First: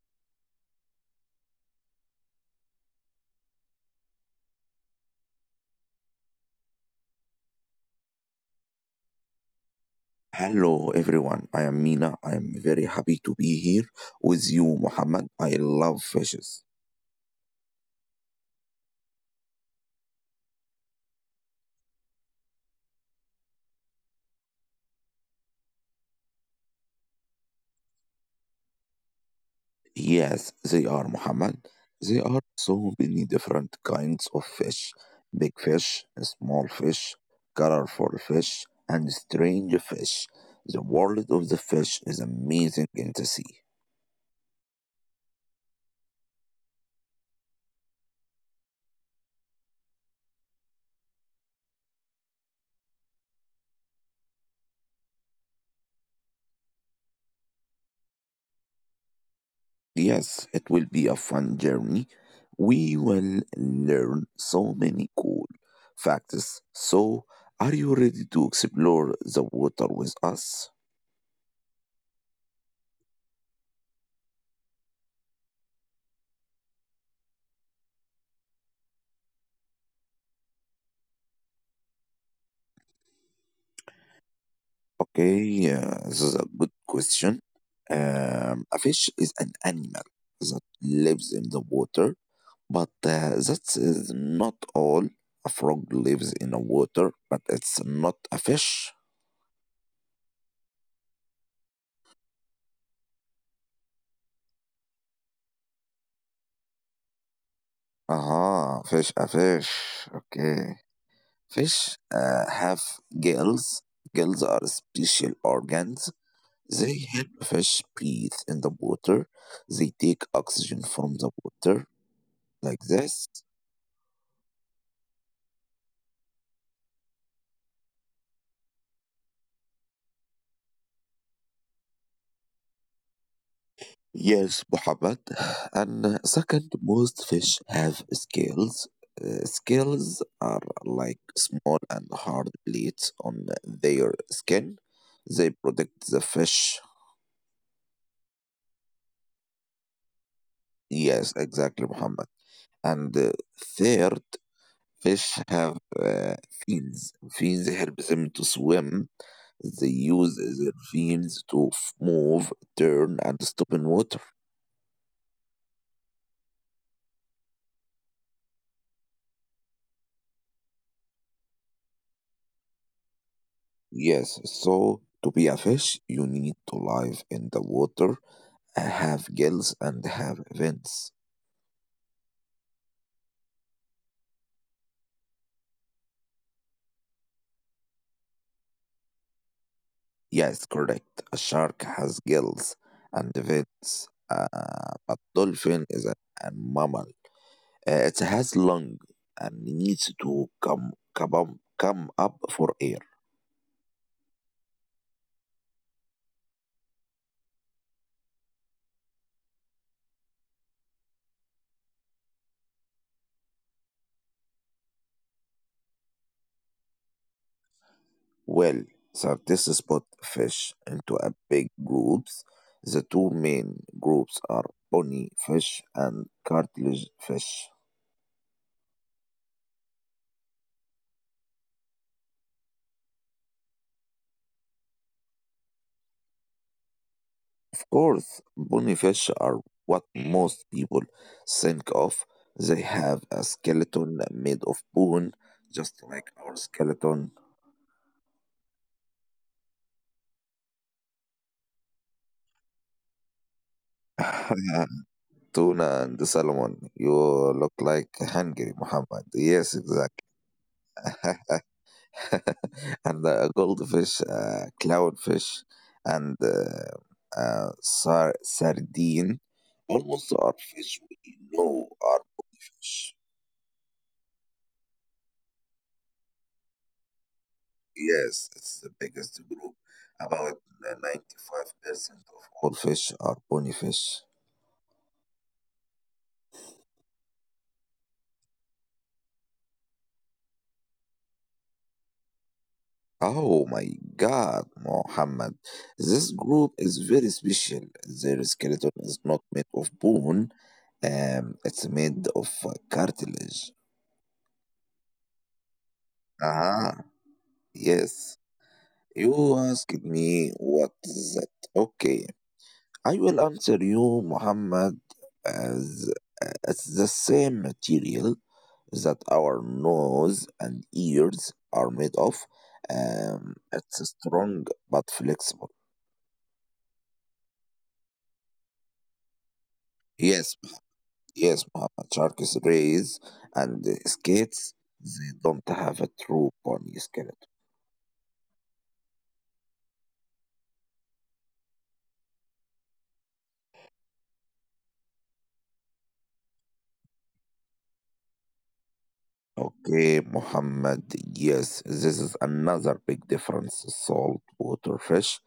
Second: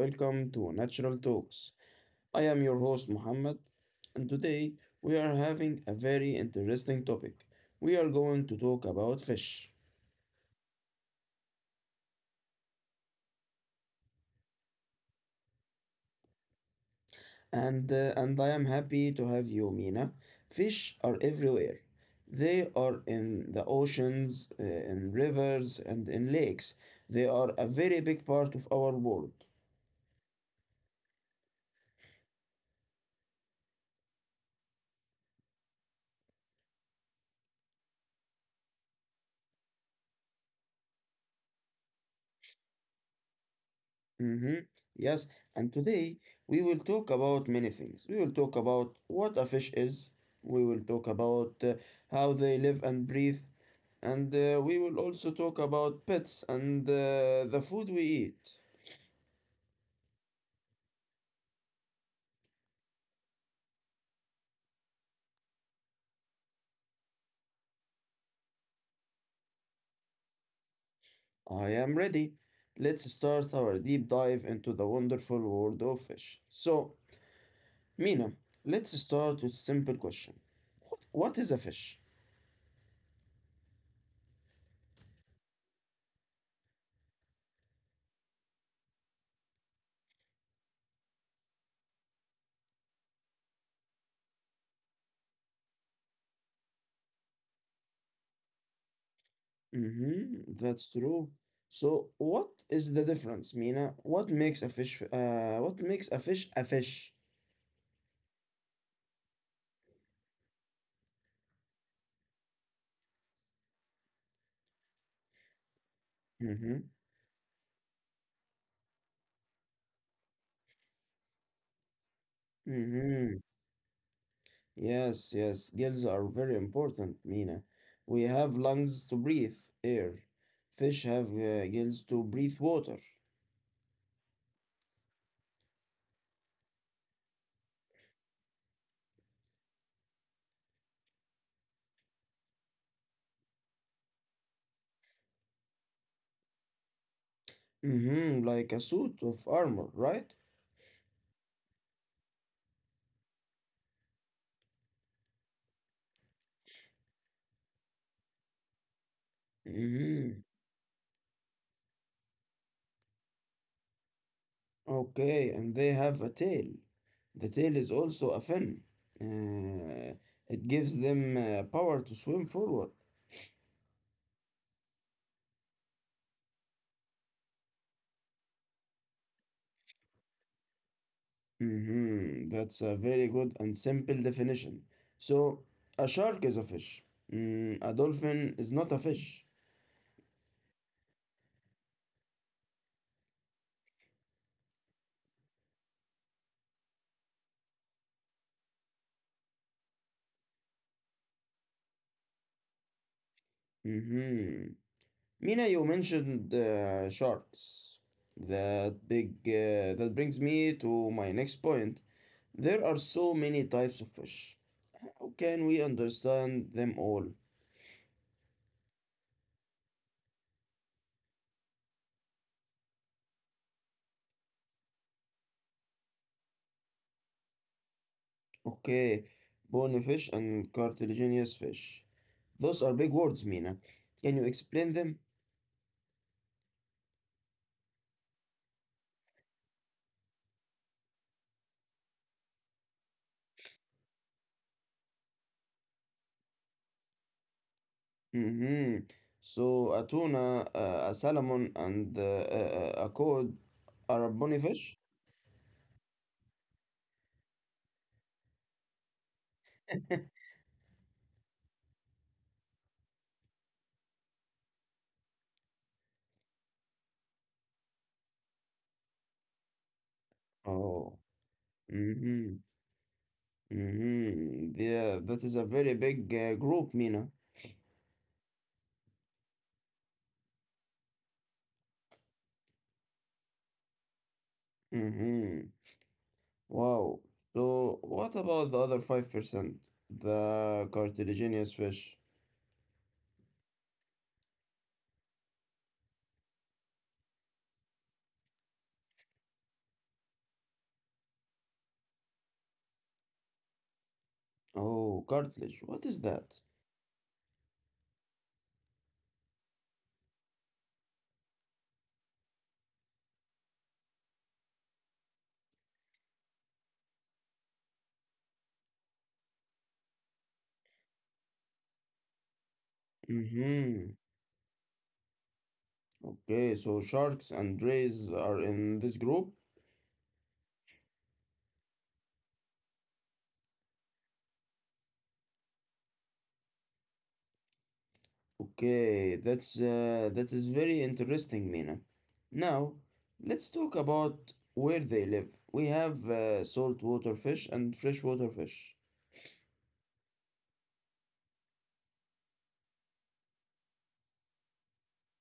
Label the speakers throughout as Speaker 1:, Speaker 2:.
Speaker 1: welcome to Natural Talks. I am your host Muhammad, and today we are having a very interesting topic. We are going to talk about fish,
Speaker 2: Hello, everyone. I am Mina. I am very happy to be here with you, Muhammad. I love fishes.
Speaker 1: and I am happy to have you, Mina. Fish are everywhere. They are in the oceans, in rivers, and in lakes. They are a very big part of our world.
Speaker 2: Yes, they are, Muhammad. There are so many different kinds of fish, big fish, small fish, colorful fish, and strange fish. The world of the fish is amazing in the sea.
Speaker 1: Mm-hmm. Yes, and today we will talk about many things. We will talk about what a fish is, we will talk about how they live and breathe, and we will also talk about pets and the food we eat.
Speaker 2: Yes, it will be a fun journey. We will learn so many cool facts. So, are you ready to explore the water with us?
Speaker 1: I am ready. Let's start our deep dive into the wonderful world of fish. So, Mina, let's start with simple question. What is a fish?
Speaker 2: Okay, this is a good question. A fish is an animal that lives in the water, but that is not all. A frog lives in the water, but it's not a fish.
Speaker 1: Mm-hmm, that's true. So what is the difference, Mina? What makes a fish a fish?
Speaker 2: Aha, fish, a fish. Okay. Fish have gills. Gills are special organs.
Speaker 1: Mm-hmm.
Speaker 2: They help fish breathe in the water. They take oxygen from the water like this.
Speaker 1: Mm-hmm. Yes, yes. Gills are very important, Mina. We have lungs to breathe air. Fish have gills to breathe water.
Speaker 2: Yes, Muhammad. And second, most fish have scales. Scales are like small and hard plates on their skin. They protect the fish.
Speaker 1: Mm-hmm. Like a suit of armor, right?
Speaker 2: Yes, exactly, Muhammad. And third, fish have fins. Fins help them to swim. They use
Speaker 1: Mm-hmm.
Speaker 2: their fins to move, turn, and stop in water.
Speaker 1: Okay, and they have a tail. The tail is also a fin. Uh, it gives them power to swim forward.
Speaker 2: Yes, so to be a fish, you need to live in the water, have gills, and have fins.
Speaker 1: Mhm, that's a very good and simple definition. So, a shark is a fish. A dolphin is not a fish.
Speaker 2: Yes, correct. A shark has gills and fins. A dolphin is a mammal. It has lungs and needs to come up for air.
Speaker 1: hmm Mina, you mentioned sharks. That big. That brings me to my next point. There are so many types of fish. How can we understand them all?
Speaker 2: Well, scientists split fish into a big groups. The two main groups are bony fish and cartilage fish.
Speaker 1: Okay, bony fish and cartilaginous fish. Those are big words, Mina. Can you explain them?
Speaker 2: Of course, bony fish are what most people think of. They have a skeleton made of bone, just like our skeleton.
Speaker 1: hmm So a tuna, a salmon, and a cod are a bony fish?
Speaker 2: Tuna and salmon. You look like hungry, Muhammad. Yes, exactly. and the goldfish, clownfish, and sardine. Almost all fish we
Speaker 1: Oh,
Speaker 2: know are
Speaker 1: mm-hmm,
Speaker 2: fish.
Speaker 1: mm-hmm. Yeah, that is a very big group, Mina.
Speaker 2: Yes, it's the biggest group. About 95% of all fish are bony fish.
Speaker 1: Mm-hmm. Wow. So what about the other 5%? The cartilaginous fish.
Speaker 2: Oh my God, Mohammed. This group is very special. Their skeleton is not made of bone, it's made of cartilage.
Speaker 1: Oh, cartilage. What is that?
Speaker 2: Ah, yes. You asked me what is that? Okay, I will answer you, Muhammad, as as the same material that our nose and ears are made of. It's
Speaker 1: Mm-hmm.
Speaker 2: strong but flexible.
Speaker 1: Okay, so sharks and rays are in this group?
Speaker 2: Yes, yes, Muhammad. Sharks, rays, and skates. They don't have a true bony skeleton.
Speaker 1: Okay, that is very interesting, Mina. Now, let's talk about where they live. We have saltwater fish and freshwater fish.
Speaker 2: Okay, Muhammad. Yes, this is another big difference. Saltwater fish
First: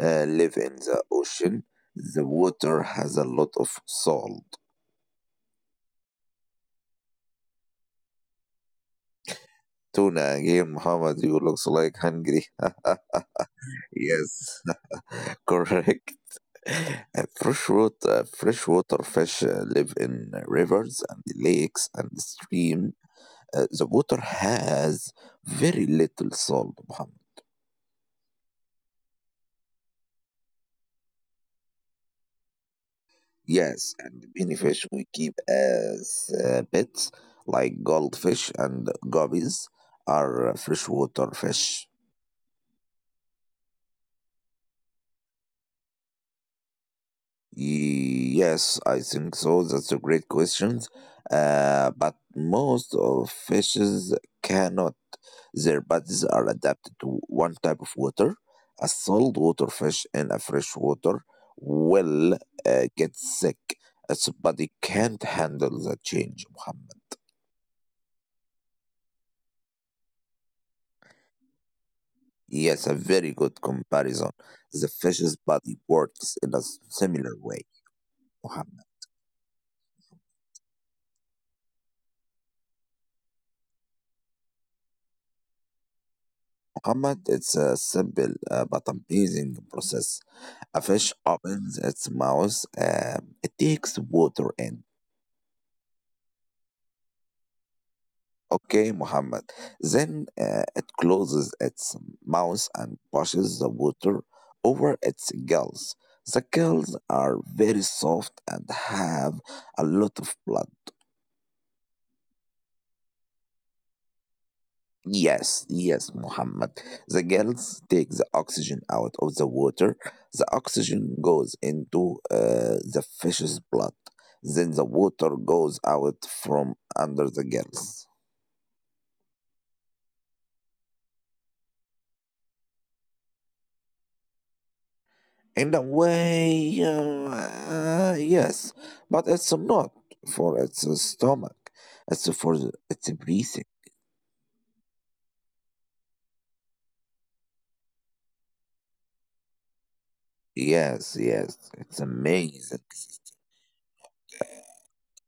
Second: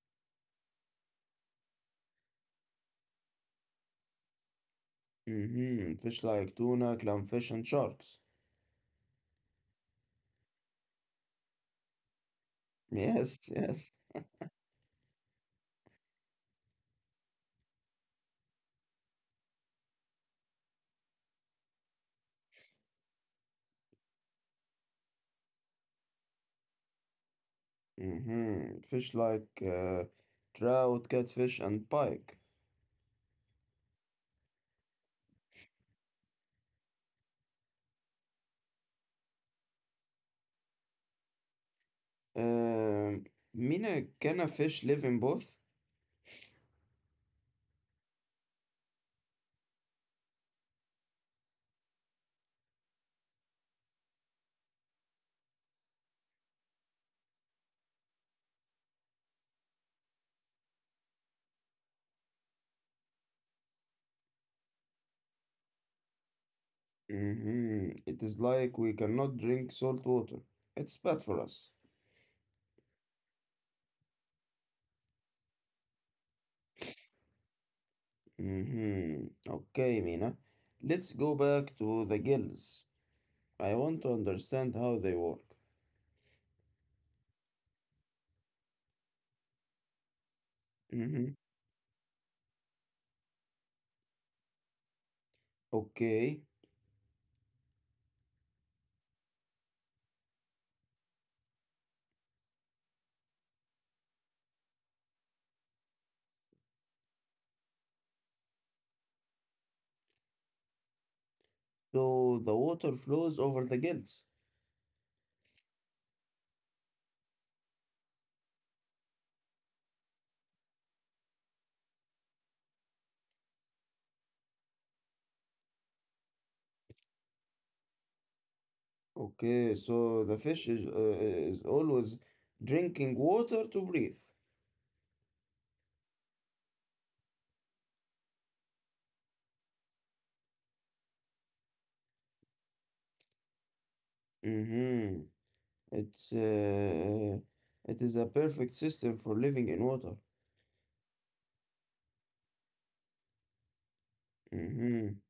Speaker 2: live in the ocean. The water has a lot of salt.
Speaker 1: Mm-hmm. Fish like tuna, clownfish, and sharks.
Speaker 2: Tuna again, Muhammad, you looks like hungry.
Speaker 1: Yes, yes.
Speaker 2: yes, correct. Freshwater fish live in rivers and lakes and streams. The water has very little salt, Muhammad.
Speaker 1: Mm-hmm. Fish like trout, catfish, and pike.
Speaker 2: Yes, and many fish we keep as pets, like goldfish and guppies, are freshwater fish.
Speaker 1: Um, Mina, can a fish live in both?
Speaker 2: Yes, I think so. That's a great question. But most of fishes cannot. Their bodies are adapted to one type of water. A saltwater fish and a freshwater will get sick. Its body can't handle the change, Muhammad.
Speaker 1: Mm-hmm. It is like we cannot drink salt water. It's bad for us.
Speaker 2: Yes, a very good comparison. The fish's body works in a similar way, Muhammad.
Speaker 1: Mhm. Okay, Mina. Let's go back to the gills. I want to understand how they work.
Speaker 2: Ahmad, it's a simple but amazing process. A fish
Speaker 1: Mhm.
Speaker 2: opens its mouth, it takes water in.
Speaker 1: Okay.
Speaker 2: Okay, Muhammad. Then it closes its mouth and pushes the water over its gills. The gills are very soft and have a lot of blood.
Speaker 1: So the water flows over the gills.
Speaker 2: Yes, yes, Muhammad. The girls take the oxygen out of the water. The oxygen goes into the fish's blood. Then the water goes out from under the girls.
Speaker 1: Okay, so the fish is always drinking water to breathe.
Speaker 2: In a way, yes, but it's not for its stomach. It's for its breathing.
Speaker 1: Mhm. It's uh, it is a perfect system for living in water.
Speaker 2: Yes, yes, it's amazing.
Speaker 1: Mhm.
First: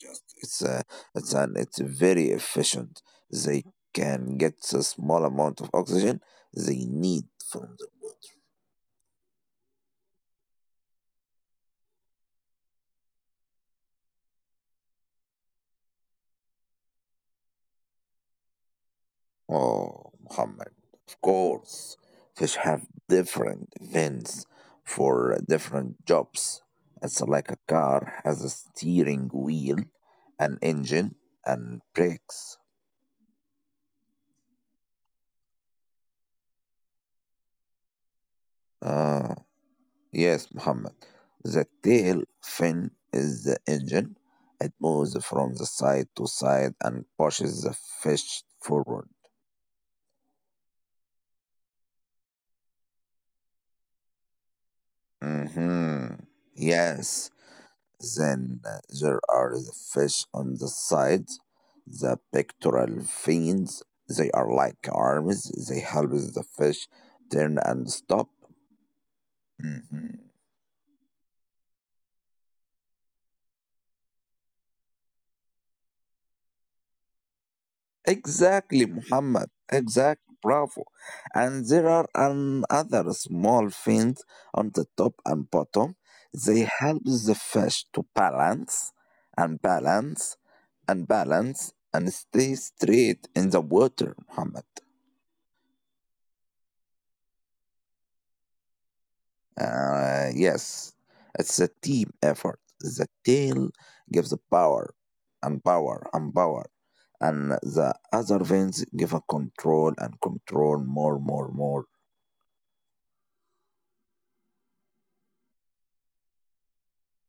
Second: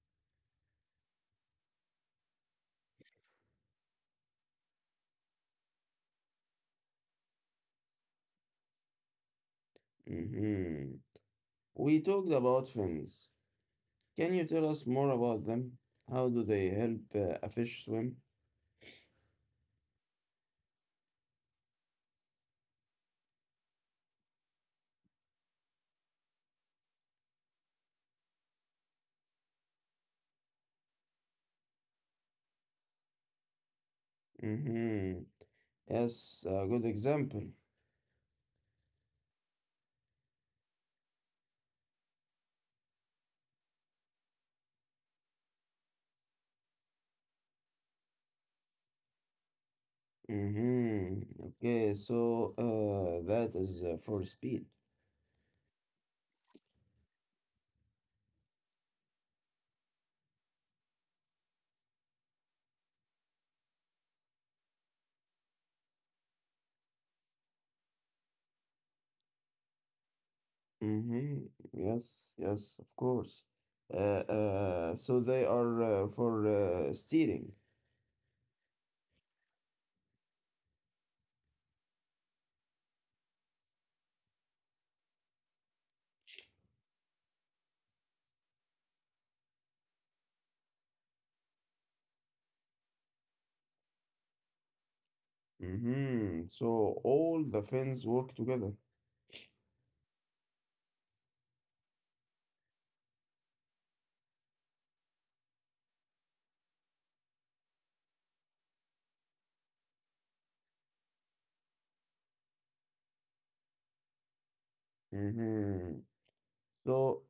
Speaker 2: Just It's a, it's an, it's very efficient. They can get a small amount of oxygen they need from the water.
Speaker 1: Mhm. We talked about fins. Can you tell us more about them? How do they help a fish swim?
Speaker 2: Oh, Muhammad, of course, fish have different vents for different jobs. It's like a car has a steering wheel, an engine, and brakes.
Speaker 1: Mm-hmm. Yes, a good example.
Speaker 2: Ah. Yes, Muhammad. The tail fin is the engine. It moves from the side to side and pushes the fish forward.
Speaker 1: Mm-hmm. Okay, so that is for speed.
Speaker 2: hmm Yes. Then there are the fish on the side, the pectoral fins. They are like arms. They help the fish turn and stop. Mhm.
Speaker 1: Mm-hmm. Yes, yes, of course. So they are for steering.
Speaker 2: Exactly, Muhammad. Exactly, bravo. And there are another small fins on the top and bottom. They help the fish to balance and balance and balance and stay straight in the water, Muhammad.
Speaker 1: Mm-hmm. So all the fins work together.
Speaker 2: Yes, it's a team effort. The tail gives the power and power and power, and the other fins give a control and control more, more, more.
Speaker 1: Mm-hmm. So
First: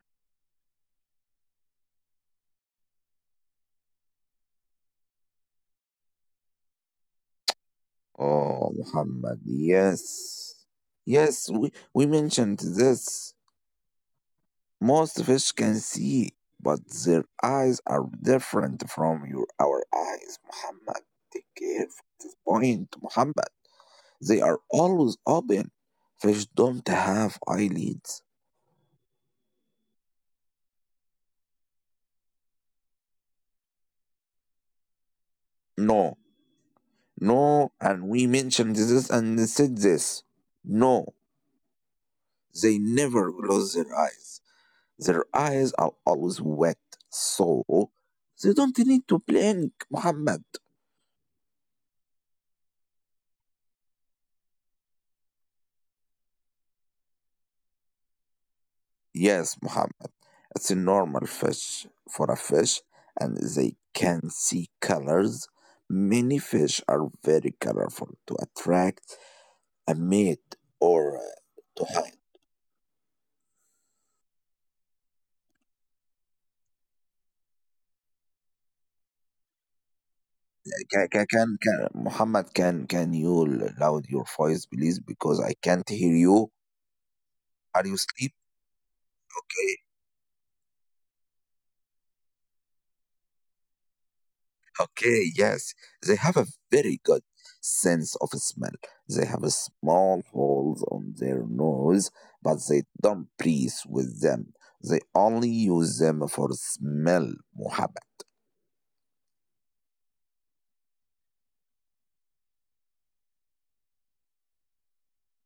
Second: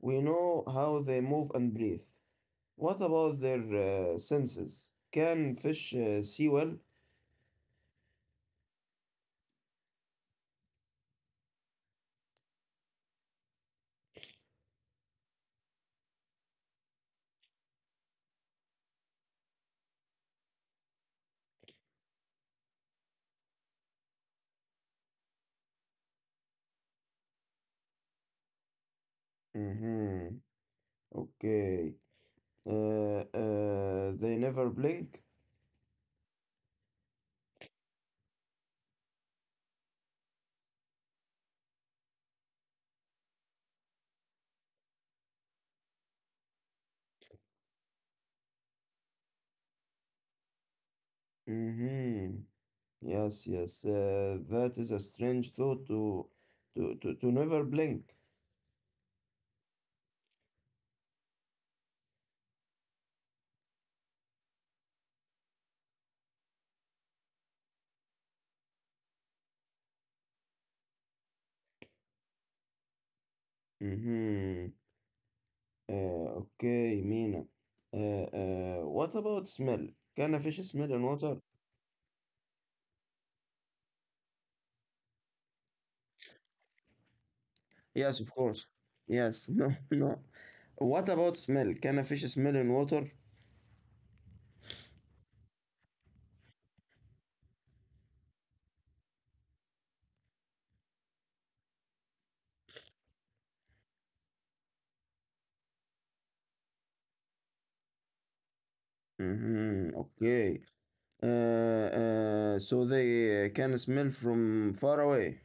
Speaker 1: we know how they move and breathe. What about their senses? Can fish see well?
Speaker 2: Oh, Muhammad, yes. Yes, we mentioned this. Most fish can see, but their eyes are different from your our eyes, Muhammad. Take care of this point, Muhammad. They are always open. Fish don't have eyelids.
Speaker 1: Mm-hmm. Okay. They never blink?
Speaker 2: No, no, and we mentioned this and said this. No, they never close their eyes. Their eyes are always wet, so they don't need to blink, Muhammad.
Speaker 1: Mm-hmm. Yes, yes. That is a strange thought to to never blink.
Speaker 2: Yes, Muhammad. It's a normal fish for a fish, and they can see colors. Many fish are very colorful to attract a mate or to hide.
Speaker 1: Mm-hmm. Okay, Mina. Uh, what about smell? Can a fish smell in
Speaker 2: Can, can,
Speaker 1: water?
Speaker 2: can, can, Muhammad, can you loud your voice, please? Because I can't hear you. Are you
Speaker 1: Yes, of
Speaker 2: asleep?
Speaker 1: course. Yes, no,
Speaker 2: Okay.
Speaker 1: no. What about smell? Can a fish smell in water?
Speaker 2: Okay, yes, they have a very good sense of smell. They have a small holes on their nose, but they don't breathe with them. They only use them for smell, Muhammad.
Speaker 1: Mm-hmm. Okay. So they can smell from far away.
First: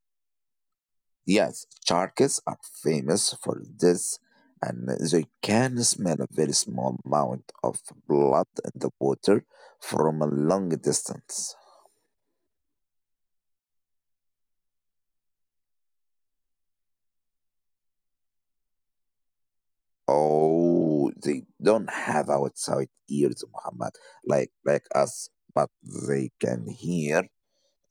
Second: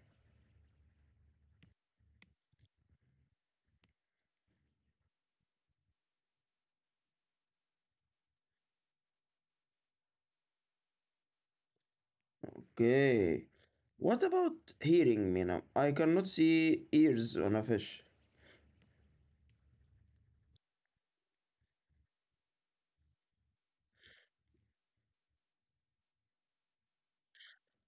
Speaker 2: Yes, sharks are famous for this, and they can smell a very small amount of blood in the water from a long distance.
Speaker 1: Okay. What about hearing, Mina? I cannot see ears on a fish.
Speaker 2: Oh, they don't have outside ears, Muhammad, like us, but they can hear.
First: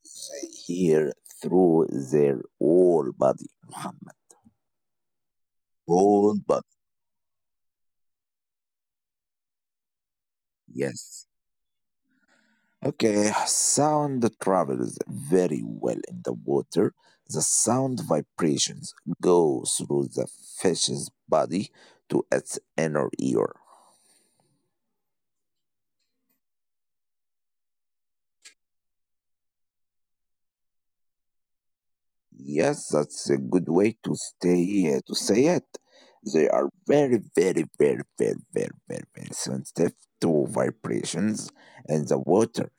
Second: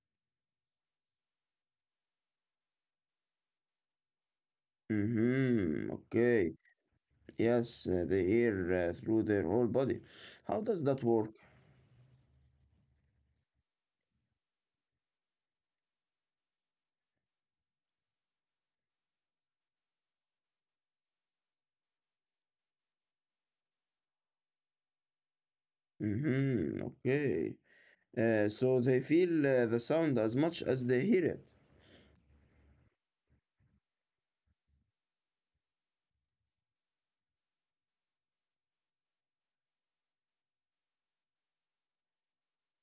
Speaker 2: They hear through their whole body, Muhammad.
Speaker 1: Mm-hmm.
Speaker 2: Whole
Speaker 1: Okay.
Speaker 2: body.
Speaker 1: Yes, they hear through their whole body. How does that work?
Speaker 2: Yes. Okay. Sound travels very well in the water. The sound vibrations go through the fish's body to its inner ear.
Speaker 1: Mm-hmm. Okay. So they feel the sound as much as they hear it.
Speaker 2: Yes, that's a good way to stay to say it. They are very, very, very, very, very, very, very sensitive to vibrations, and the water.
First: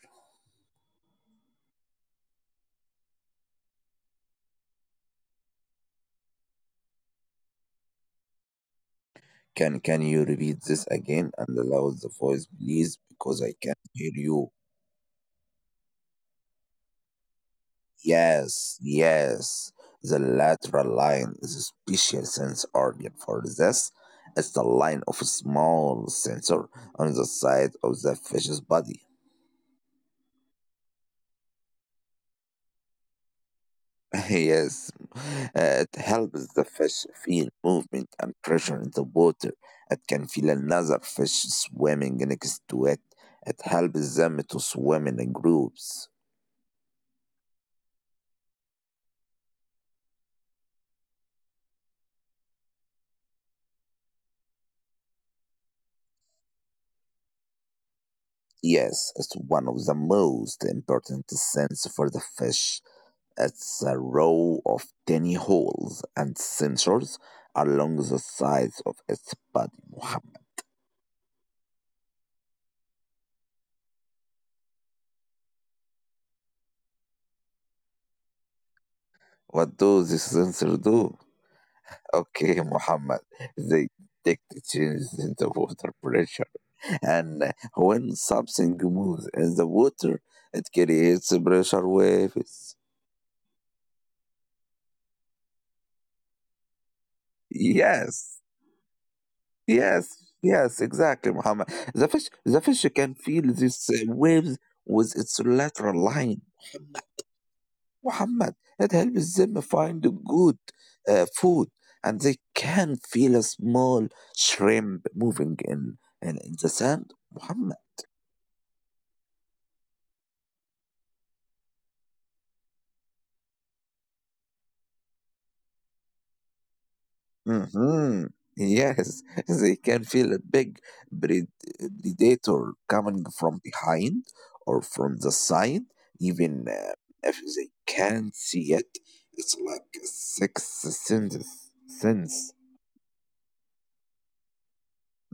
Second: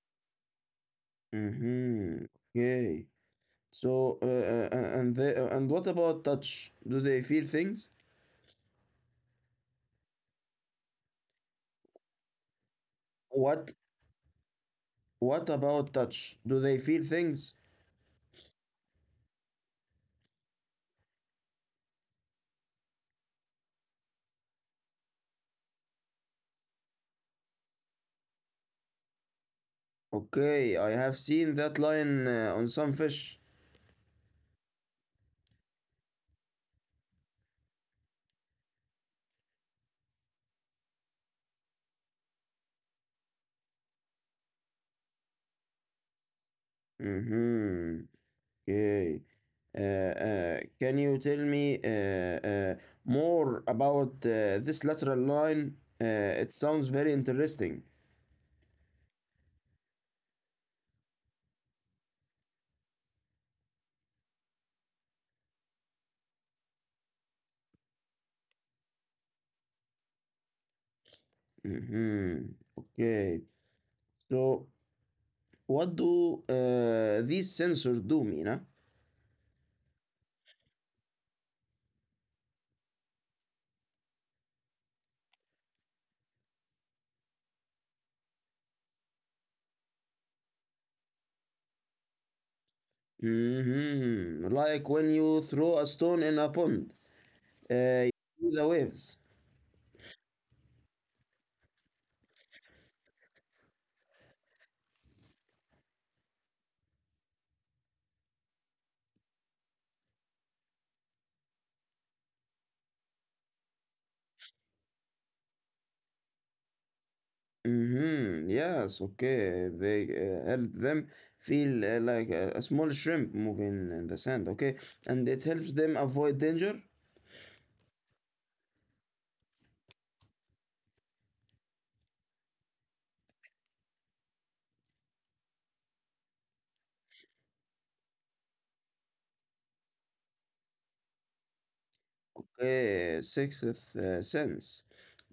Speaker 1: Mm-hmm. Okay. So and they, and what about touch? Do they feel things?
Speaker 2: Can you repeat this again and allow the voice, please, because I
Speaker 1: What
Speaker 2: can't hear you.
Speaker 1: What about touch? Do they feel things?
Speaker 2: Yes, yes. The lateral line is a special sense organ for this. It's the line of a small sensor on the side of the fish's body.
Speaker 1: Okay, I have seen that line on some fish.
Speaker 2: yes, it helps the fish feel movement and pressure in the water. It can feel another fish swimming next to it. It helps them to swim in groups.
Speaker 1: Mm-hmm. Okay. Can you tell me more about this lateral line. Uh, it sounds very interesting.
Speaker 2: Yes, it's one of the most important sense for the fish. It's a row of tiny holes and sensors along the sides of its body, Muhammad.
Speaker 1: Mm-hmm. Okay. So, what do these sensors do, Mina?
Speaker 2: What do these sensors do? Okay, Muhammad, they detect changes in the water pressure. And when something moves in the water, it creates pressure waves.
Speaker 1: Mm-hmm. Like when you throw a stone in a pond, uh, you
Speaker 2: Yes,
Speaker 1: see the waves.
Speaker 2: yes, yes, exactly, Muhammad. The fish can feel these waves with its lateral line, Muhammad. It helps them find good food, and they can feel a small shrimp moving in the sand, Muhammad.
Speaker 1: Mhm. Yes, okay. They help them feel like a small shrimp moving in the sand, okay? And it helps them avoid danger.
Speaker 2: hmm Yes, they can feel a big pred- predator coming from behind or from the side, even if they can't see it. It's like a sixth sense.
Speaker 1: Okay, sixth sense.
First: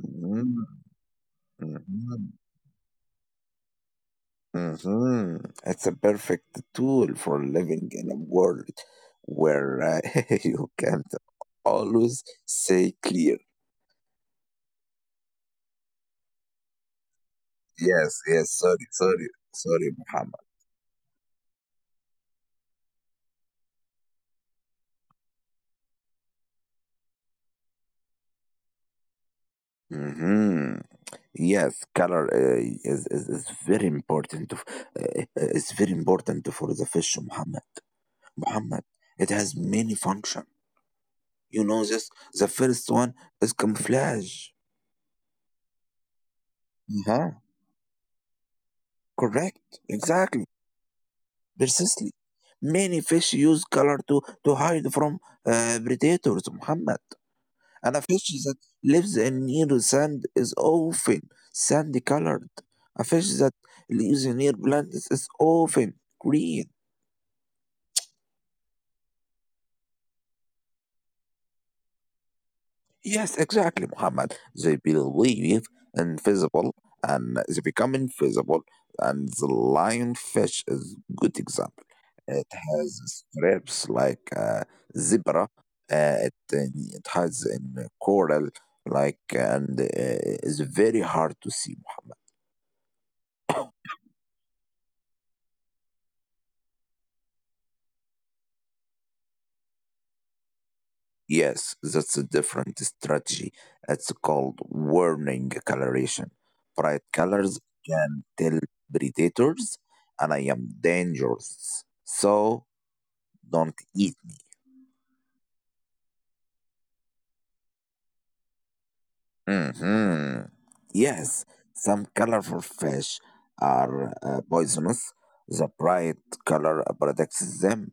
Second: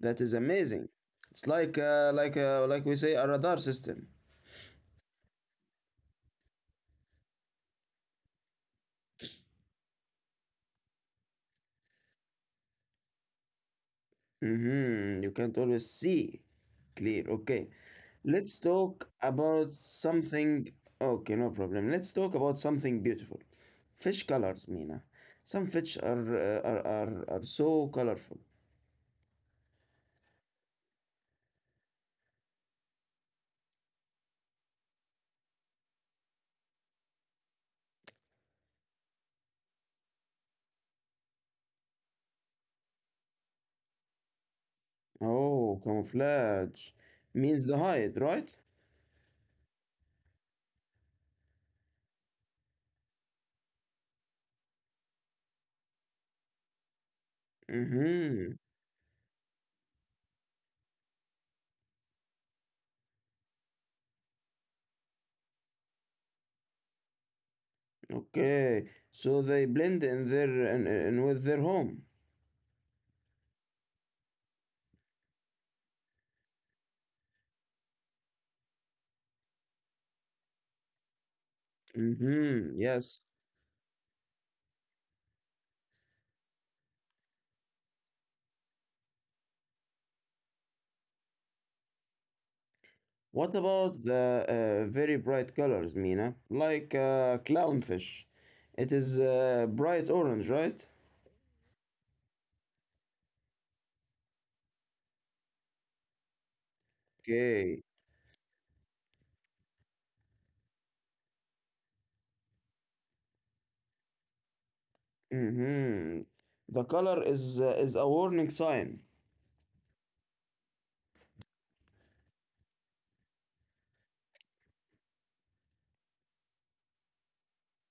Speaker 1: That is amazing. It's like uh,
Speaker 2: mhm.
Speaker 1: like uh, like we say a radar system.
Speaker 2: hmm It's a perfect tool for living in a world where you can't always say clear.
Speaker 1: Mhm. You can't always see clear. Okay.
Speaker 2: Yes, yes,
Speaker 1: Let's
Speaker 2: sorry,
Speaker 1: talk
Speaker 2: sorry,
Speaker 1: about
Speaker 2: sorry, Muhammad.
Speaker 1: something. Okay, no problem. Let's talk about something beautiful. Fish colors, Mina. Some fish are are so colorful.
Speaker 2: hmm Yes, color is very important. Uh, it's very important for the fish, Muhammad. Muhammad, it has many functions. You know this. The first one is camouflage.
Speaker 1: Oh, camouflage
Speaker 2: Uh-huh.
Speaker 1: means the hide, right?
Speaker 2: Correct. Exactly. Precisely. Many fish use color to hide from predators, Muhammad. And a fish
Speaker 1: Mm-hmm.
Speaker 2: that lives in near sand is often sandy colored. A fish that lives near plants is often green.
Speaker 1: Okay. So they blend in with their home.
Speaker 2: Yes, exactly, Muhammad. They believe invisible and they become invisible. And the lionfish is good example. It
Speaker 1: Mm-hmm.
Speaker 2: has
Speaker 1: Yes.
Speaker 2: stripes like zebra. It has in coral like and it's very hard to see, Muhammad.
Speaker 1: What about the very bright colors, Mina? Like clownfish. It is bright orange, right?
Speaker 2: Yes, that's a different strategy. It's called warning coloration. Bright colors
Speaker 1: Okay.
Speaker 2: can tell predators, and I am dangerous, so don't eat
Speaker 1: Mhm. The color is a warning sign.
Speaker 2: me. Yes, some colorful fish are poisonous. The bright color protects them.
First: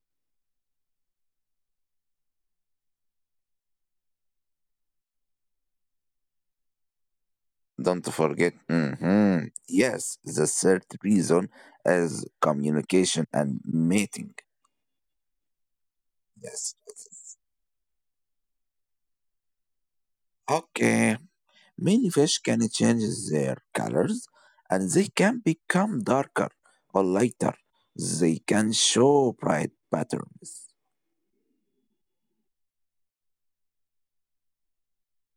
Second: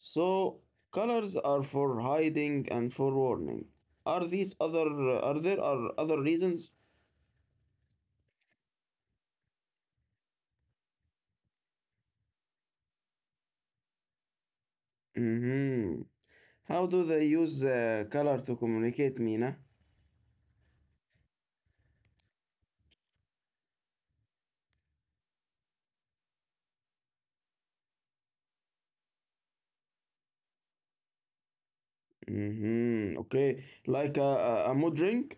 Speaker 1: So colors are for hiding and for warning. Are these other are there are other reasons?
Speaker 2: Don't forget. Yes, the third reason is communication and mating.
Speaker 1: hmm
Speaker 2: Yes.
Speaker 1: How do they
Speaker 2: Yes.
Speaker 1: use color to communicate, Mina?
Speaker 2: Okay, many fish can change their colors and they can become darker or lighter. They can show bright patterns.
Speaker 1: Okay, like a mood ring.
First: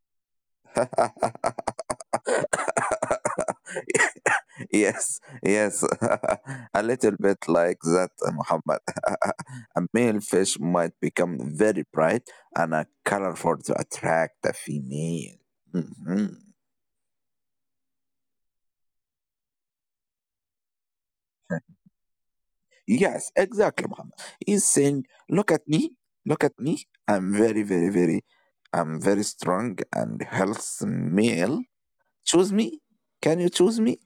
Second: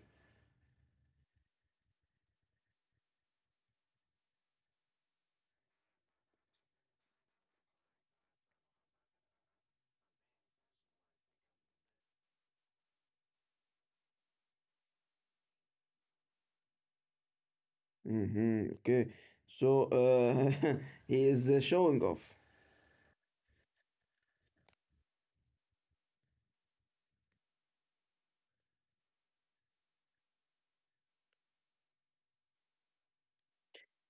Speaker 2: yes, yes, a little bit like that, Muhammad. a male fish might become very bright and colorful to attract a female. Mhm.
Speaker 1: Okay, so he is showing off.
Speaker 2: Yes, exactly, Muhammad. He's saying, look at me, look at me. I'm very strong and healthy male. Choose me. Can you choose me?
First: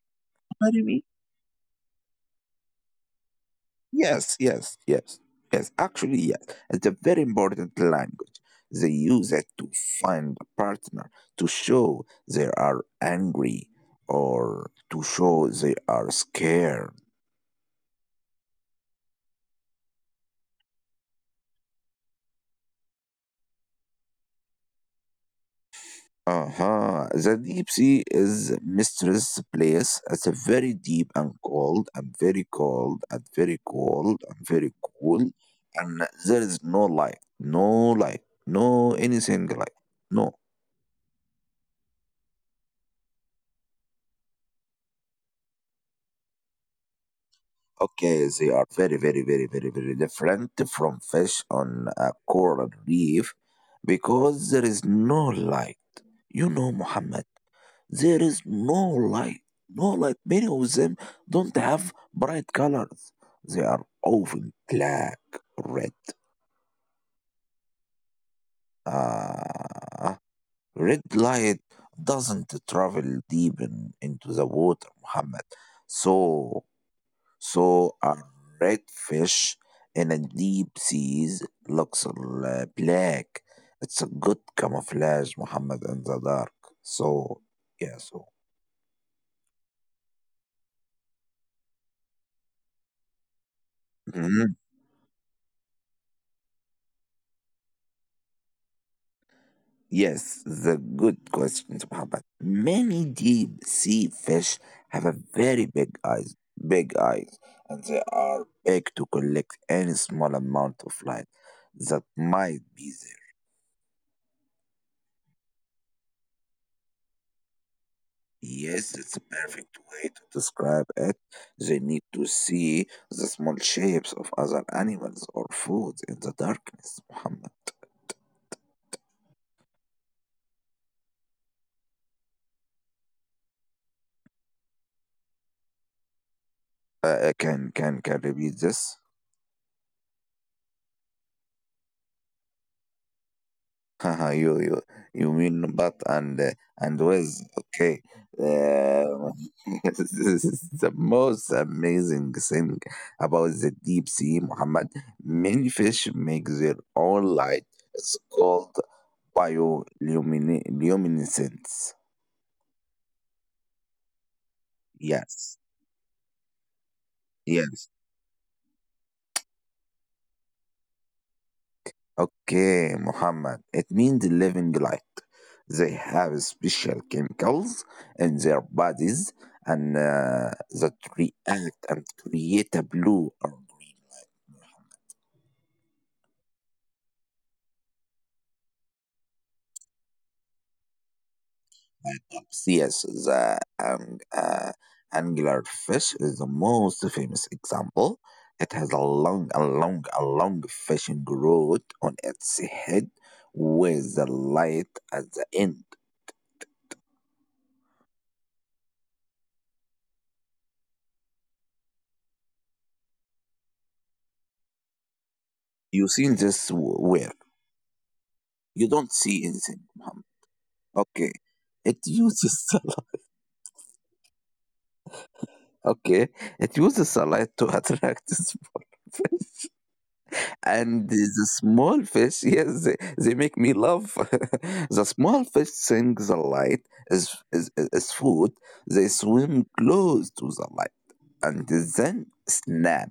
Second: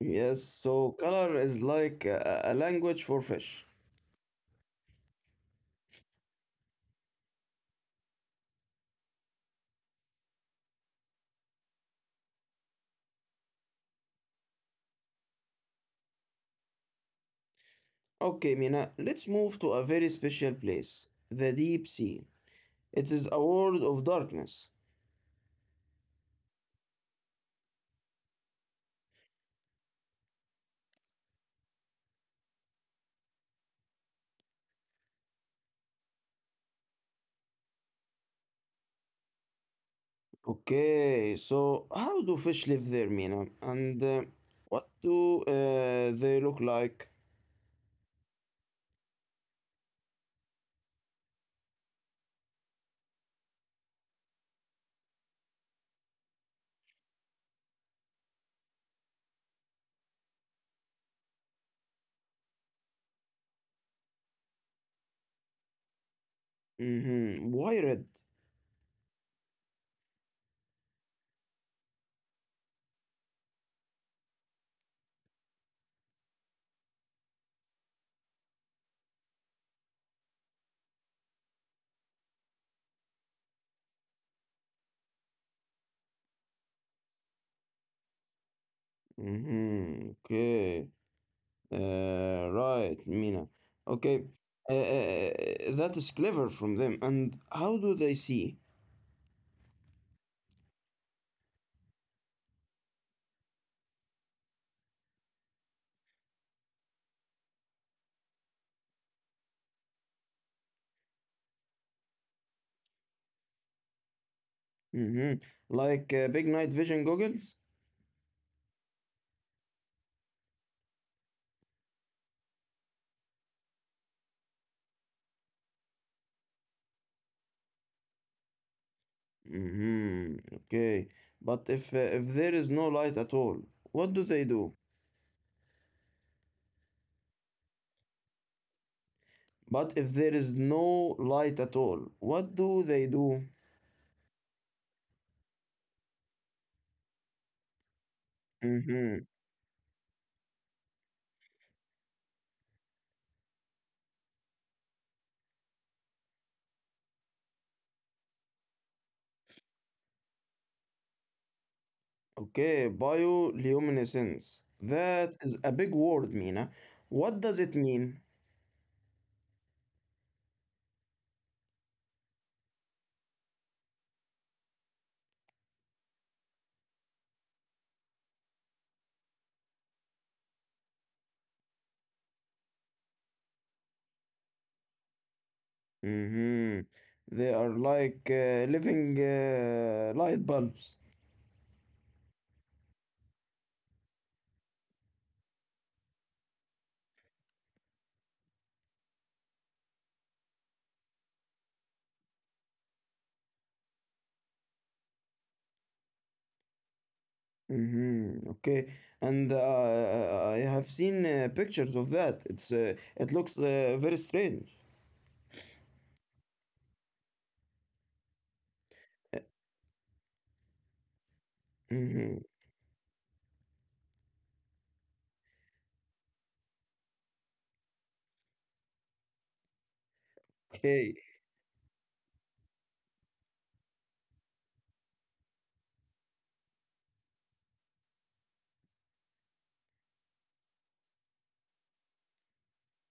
Speaker 1: Yes,
Speaker 2: Marry
Speaker 1: so
Speaker 2: me?
Speaker 1: color is like a language for fish.
Speaker 2: Yes, yes, yes, yes. Actually, yes. It's a very important language. They use it to find a partner, to show they are angry or to show they are scared.
Speaker 1: Okay, Mina, let's move to a very special place, the deep sea. It is a world of darkness.
Speaker 2: Uh-huh. The deep sea is mysterious place. It's a very deep and cold and very cold and very cold and very cool. And there is no light, no light, no anything like no.
Speaker 1: Okay, so how do fish live there, Mina? And what do they look like?
Speaker 2: Okay, they are very, very, very, very, very different from fish on a coral reef because there is no light. You know, Muhammad. There is no light. No light. Many of them don't have bright colors. They are often black, red.
Speaker 1: Mm-hmm. Why red?
Speaker 2: Uh, Red light doesn't travel deep into the water, Muhammad. So, so, a red fish in a deep seas looks black. It's a good camouflage, Muhammad, in the dark. So, yeah, so.
Speaker 1: Mm-hmm. Okay. Right, Mina. Okay. That is clever from them. And how do they see?
Speaker 2: Yes, the good question, Muhammad. Many deep sea fish have a very big eyes, and they are big to collect any small amount of light that might be there.
Speaker 1: Mm-hmm. Like big night vision goggles?
Speaker 2: Yes, it's a perfect way to describe it. They need to see the small shapes of other animals or foods in the darkness, Muhammad.
Speaker 1: Mhm. Okay. But if there is no light at all, what do they do?
Speaker 2: Can repeat this?
Speaker 1: But if there is no light at all, what do they do?
Speaker 2: Haha, you mean but and with okay.
Speaker 1: Mhm.
Speaker 2: Um, this is the most amazing thing about the deep sea, Muhammad. Many fish make their own light. It's called bioluminescence.
Speaker 1: Okay, bioluminescence. That
Speaker 2: Yes,
Speaker 1: is a big word, Mina. What does it
Speaker 2: yes.
Speaker 1: mean?
Speaker 2: Okay, Muhammad. It means living light. They have special chemicals in their bodies and that react and create a blue, or
Speaker 1: Mhm. They are like living light bulbs.
Speaker 2: perhaps, yes, the anglerfish is the most famous example. It has a long fishing rod on its head with the light at the end.
Speaker 1: Mhm. Okay. And I have seen pictures of that. It looks very strange.
Speaker 2: You see this where you don't see anything, Muhammad. Okay. It
Speaker 1: Mhm.
Speaker 2: uses okay. It uses sunlight to attract the small and
Speaker 1: Okay.
Speaker 2: the small fish. Yes, they make me laugh. The small fish think the light is, is food. They swim close to the light and then snap.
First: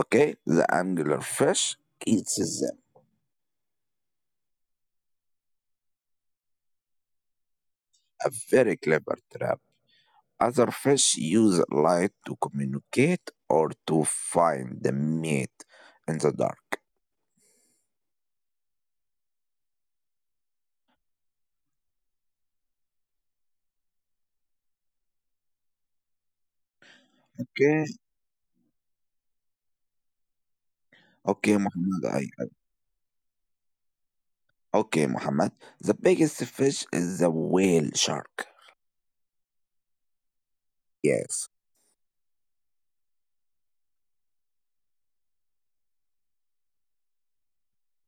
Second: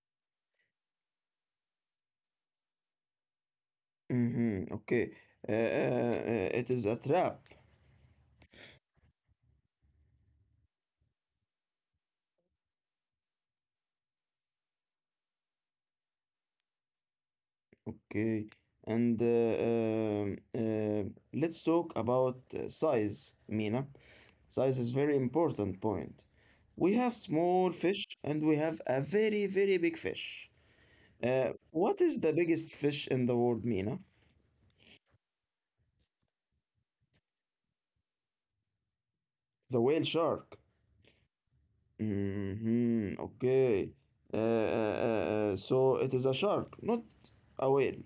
Speaker 2: Okay, the angler fish eats them.
Speaker 1: Okay. It is a trap.
Speaker 2: A very clever trap. Other fish use light to communicate or to find the mate in the dark.
Speaker 1: Okay. And let's talk about size, Mina. Size is very important point. We have small
Speaker 2: Okay.
Speaker 1: fish and we have a very, very big fish. Uh,
Speaker 2: Okay,
Speaker 1: what
Speaker 2: Muhammad.
Speaker 1: is
Speaker 2: I,
Speaker 1: the biggest fish in the world, Mina?
Speaker 2: I- okay, Muhammad. The biggest fish is the whale shark.
Speaker 1: The whale shark.
Speaker 2: Yes,
Speaker 1: Okay. Uh, so it is a shark, not a whale.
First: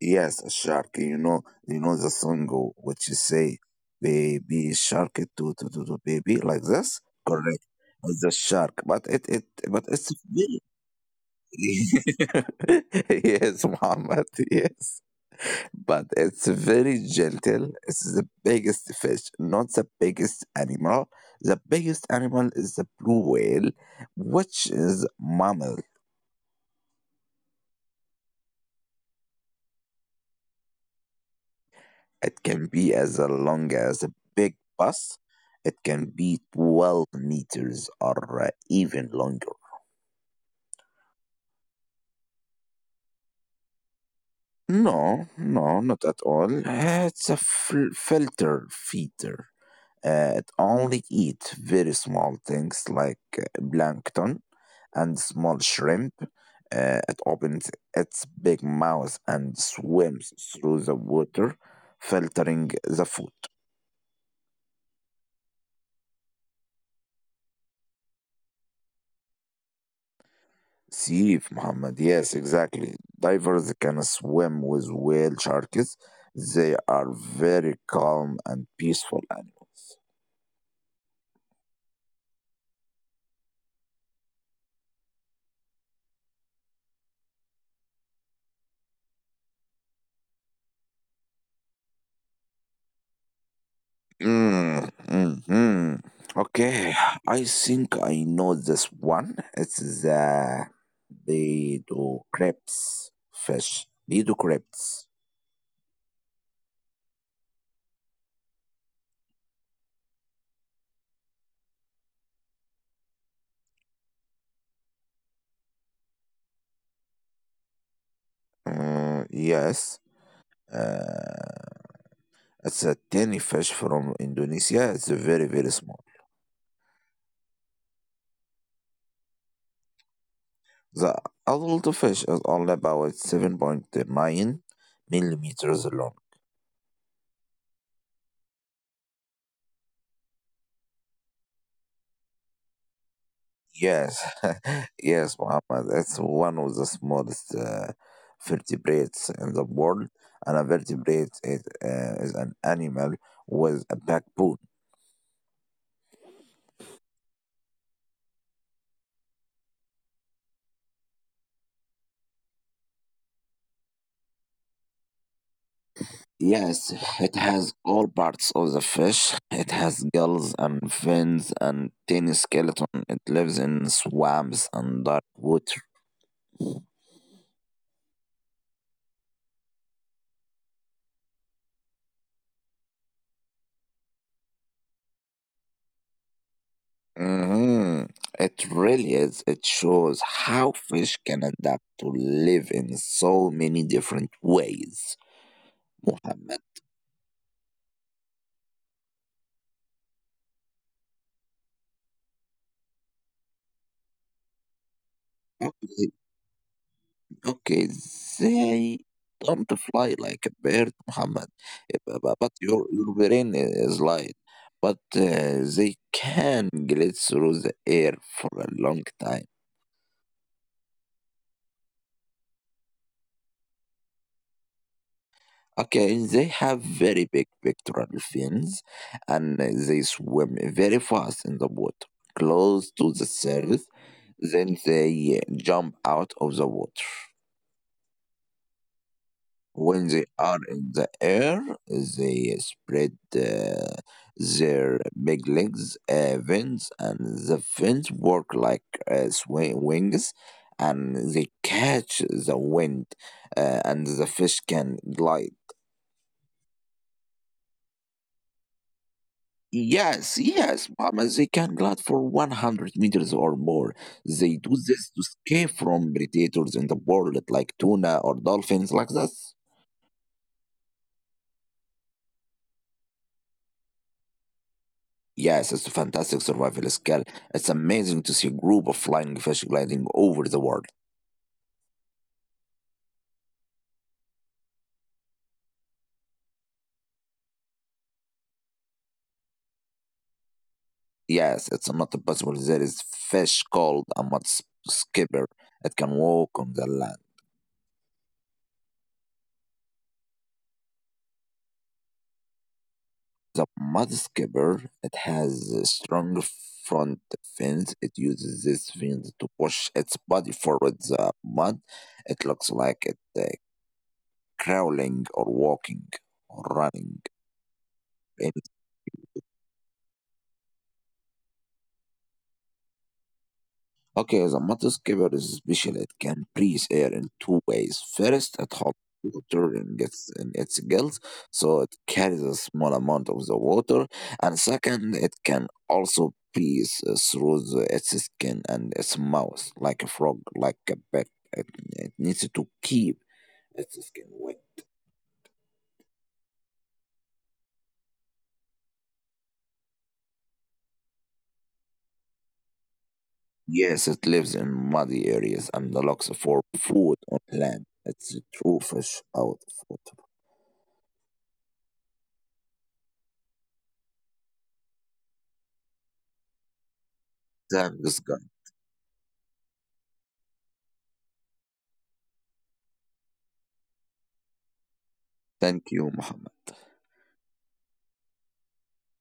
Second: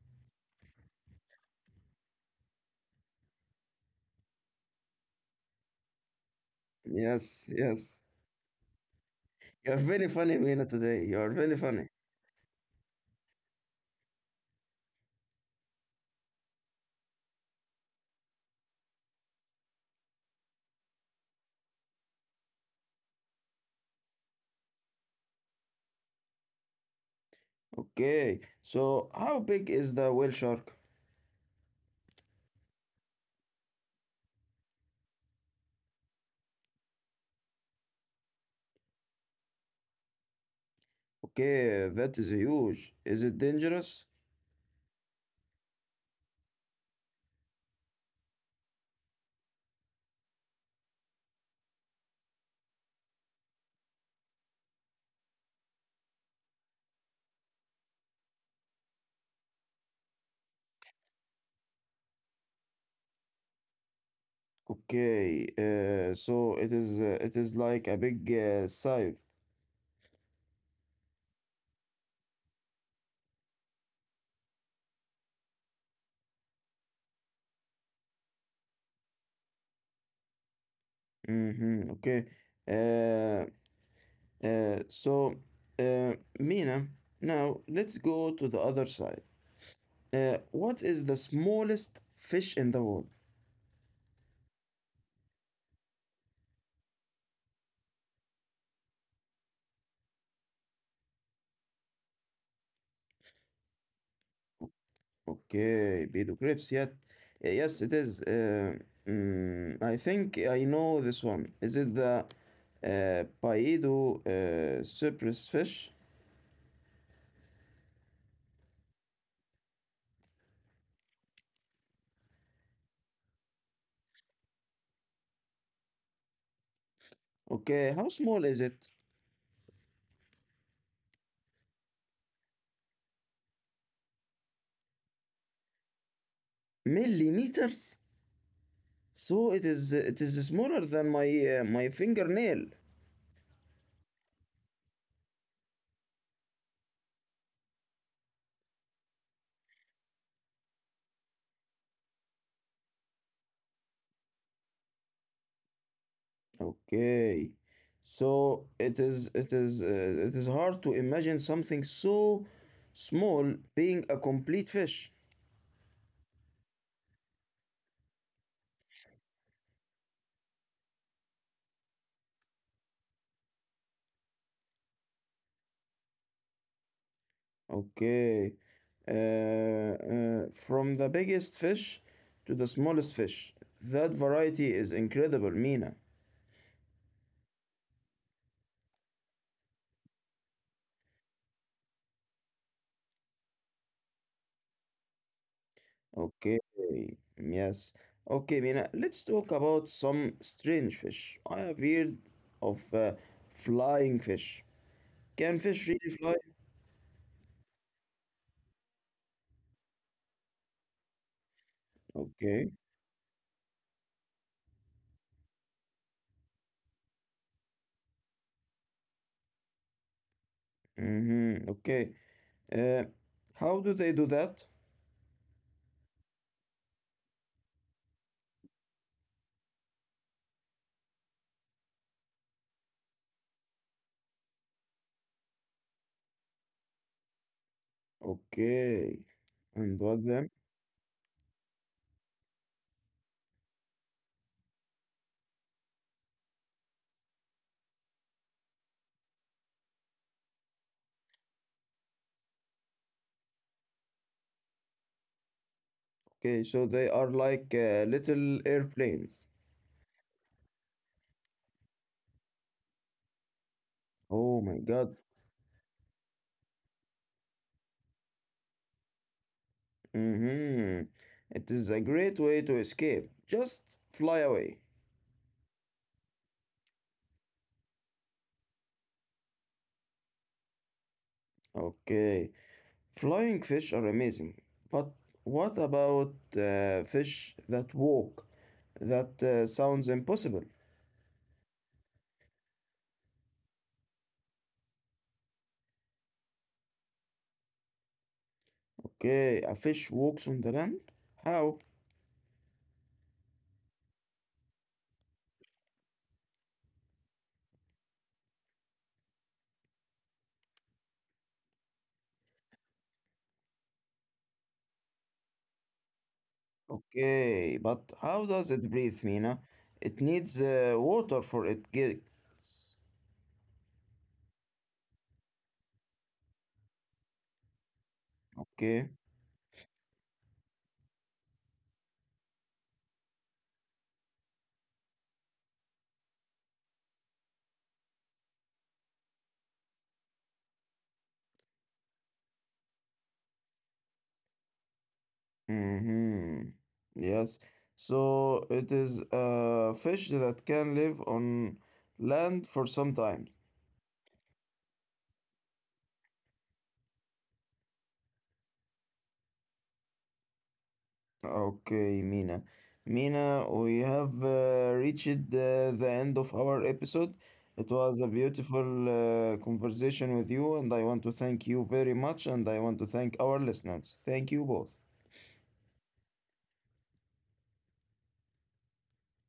Speaker 2: yes, a shark. You know the song which you say, "Baby shark, to baby," like this.
Speaker 1: Yes,
Speaker 2: Correct.
Speaker 1: yes.
Speaker 2: It's a shark, but it it
Speaker 1: You're
Speaker 2: but
Speaker 1: very
Speaker 2: it's
Speaker 1: funny,
Speaker 2: very.
Speaker 1: Mina, today. You're very funny.
Speaker 2: Yes, Muhammad. Yes. But it's very gentle. It's the biggest fish, not the biggest animal. The biggest animal is the blue whale, which is mammal.
Speaker 1: Okay, so how big is the whale shark?
Speaker 2: It can be as long as a big bus. It can be 12 meters or even longer.
Speaker 1: Okay, that is huge. Is it dangerous?
Speaker 2: No, no, not at all. It's a filter feeder. It only eats very small things like plankton and small shrimp. It opens its big mouth and swims through the water, filtering the food.
Speaker 1: Okay, so it is like a big scythe.
Speaker 2: Sif, Muhammad, yes, exactly. Divers can swim with whale sharks. They are very calm and peaceful animals.
Speaker 1: Mm-hmm. Okay. Uh, so, uh, Mina, now let's go to the other side. What is the smallest fish in the world?
Speaker 2: Mm, hmm. Okay, I think I know this one. It's the Bedo crepes fish. Bedo crepes.
Speaker 1: Okay, Beto Crepes, yet. Yes, it is. I think I know this one. Is it the Paedo cypress fish?
Speaker 2: Yes. Uh, it's a tiny fish from Indonesia. It's very, very small.
Speaker 1: Okay, how small is it?
Speaker 2: The adult fish is only about 7.9 millimeters long.
Speaker 1: Millimeters? So it is smaller than my fingernail.
Speaker 2: Yes, yes, Muhammad. It's one of the smallest vertebrates in the world, and a vertebrate is an animal with a backbone.
Speaker 1: Okay. So it is hard to imagine something so small being a complete fish.
Speaker 2: Yes, it has all parts of the fish. It has gills and fins and tiny skeleton. It lives in swamps and dark water.
Speaker 1: Okay. From the biggest fish to the smallest fish. That variety is incredible, Mina.
Speaker 2: hmm It really is. It shows how fish can adapt to live in so many different ways,
Speaker 1: Okay.
Speaker 2: Muhammad.
Speaker 1: Yes. Okay, Mina. Let's talk about some strange fish. I have heard of flying fish. Can fish
Speaker 2: Okay,
Speaker 1: really fly?
Speaker 2: okay, إزاي don't fly like a bird محمد, but
Speaker 1: Okay.
Speaker 2: your brain is light. But they can glide through the air for a long time.
Speaker 1: Mm-hmm. Okay. Uh, how do they do that?
Speaker 2: Okay, they have very big pectoral fins, and they swim very fast in the water close to the surface, then they jump out of the water.
Speaker 1: Okay. And
Speaker 2: When they
Speaker 1: what then?
Speaker 2: are in the air, they spread their big legs, fins, and the fins work like wings, and they catch the wind, and the fish can glide.
Speaker 1: Okay, so they are like little airplanes.
Speaker 2: Yes, yes, Mama, they can glide for 100 meters or more. They
Speaker 1: Oh
Speaker 2: do
Speaker 1: my
Speaker 2: this to
Speaker 1: God.
Speaker 2: escape from predators in the world, like tuna or dolphins, like that.
Speaker 1: Mm-hmm. It is a great way to escape. Just fly away.
Speaker 2: Yes, it's a fantastic survival skill. It's amazing to see a group of flying fish gliding over the world.
Speaker 1: Okay. Flying fish are amazing. But what about fish that walk? That sounds impossible.
Speaker 2: Yes, it's not possible. There is fish called a mud skipper. It can walk on the land.
Speaker 1: Okay, a fish walks on the land? How?
Speaker 2: The mud skipper, it has a strong front fins. It uses this fins to push its body forward the mud. It looks like it crawling or walking or running.
Speaker 1: Okay, but how
Speaker 2: In
Speaker 1: does it breathe, Mina? It needs water for it gets.
Speaker 2: Okay, the mud is special. It can breathe air in two ways. First, it holds
Speaker 1: Okay.
Speaker 2: water in in its gills, so it carries a small amount of the water. And second, it can also breathe through its skin and its mouth, like a frog, like a bat. It, it needs to keep its skin wet.
Speaker 1: Mm-hmm. Yes. So it is a fish that can live on land for some time.
Speaker 2: Yes, it lives in muddy areas and looks for food on land. It's a true fish out of water.
Speaker 1: Okay, Mina. Mina, we have reached the end of our episode. It
Speaker 2: Thanks,
Speaker 1: was a
Speaker 2: guys.
Speaker 1: beautiful conversation with you, and I want to thank you very much, and I want to thank our listeners. Thank you both.
Speaker 2: Thank you, Muhammad.